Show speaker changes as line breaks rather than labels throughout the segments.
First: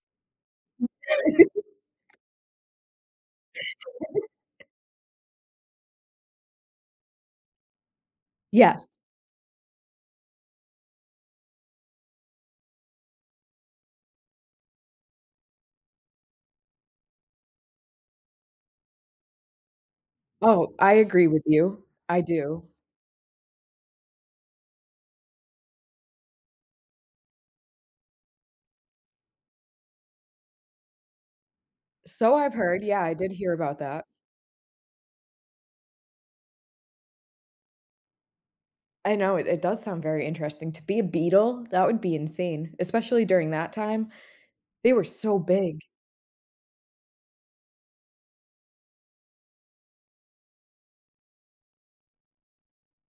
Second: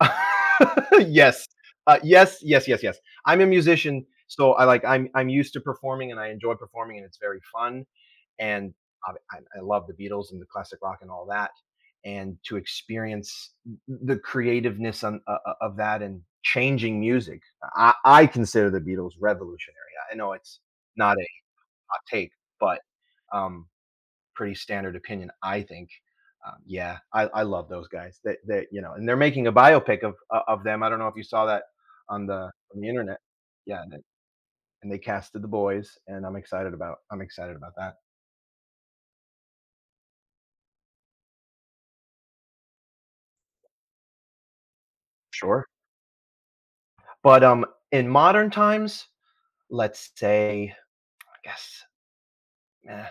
Yes, uh, yes, yes, yes, yes, I'm a musician, so I, like, I'm I'm used to performing and I enjoy performing and it's very fun, and
Yes.
I I I love the Beatles and the classic rock and all that. And to experience, uh, th the creativeness on, uh uh uh, of that and changing music, I I consider the Beatles revolutionary, I know it's
Oh, I
not
agree
a
with you,
hot
I
take,
do.
but, um, pretty standard opinion, I think, uh, yeah, I I love those guys, they they, you know, and they're making a biopic of, uh, of them I don't know if you saw that on
So
the
I've
on
heard,
the
yeah, I
internet,
did hear about
yeah they
that.
and they casted the boys, and, I'm excited about I'm excited about that.
I know it it does sound very interesting to be a Beatle, that would be insane, especially during that time. They were so
Sure.
big.
But, um, in modern times, let's say, I guess, meh,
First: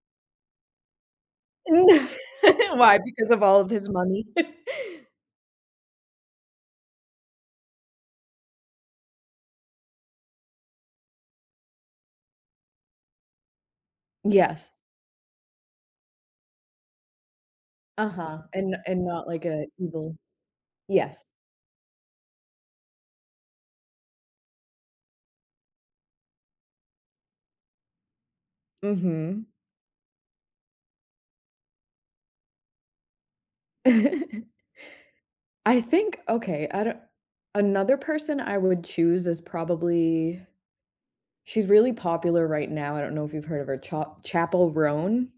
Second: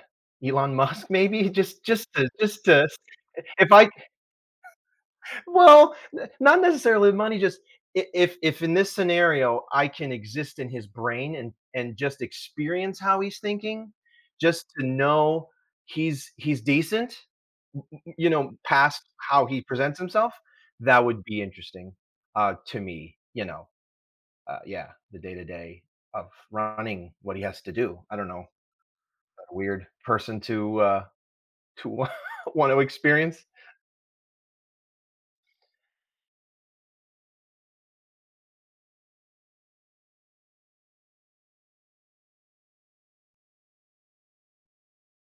Elon Musk, maybe, just just to just to,
Why, because of all of
if I c
his money?
well, n not necessarily money, just, i if if if in this scenario, I can exist in his brain and and just experience how he's thinking, just
Yes.
to know he's he's decent, you
Uh-huh,
know,
and
past
and not like
how he
an
presents
evil
himself, that would
yes.
be interesting, uh, to me, you know, uh, yeah, the day to day of running, what he has to do, I don't know. Uh,
Mhm.
weird person to, uh, to want to wanna experience.
I think okay, I don't another person I would choose is probably she's really popular right now, I don't know if you've heard of her, Cho Chappell Roan.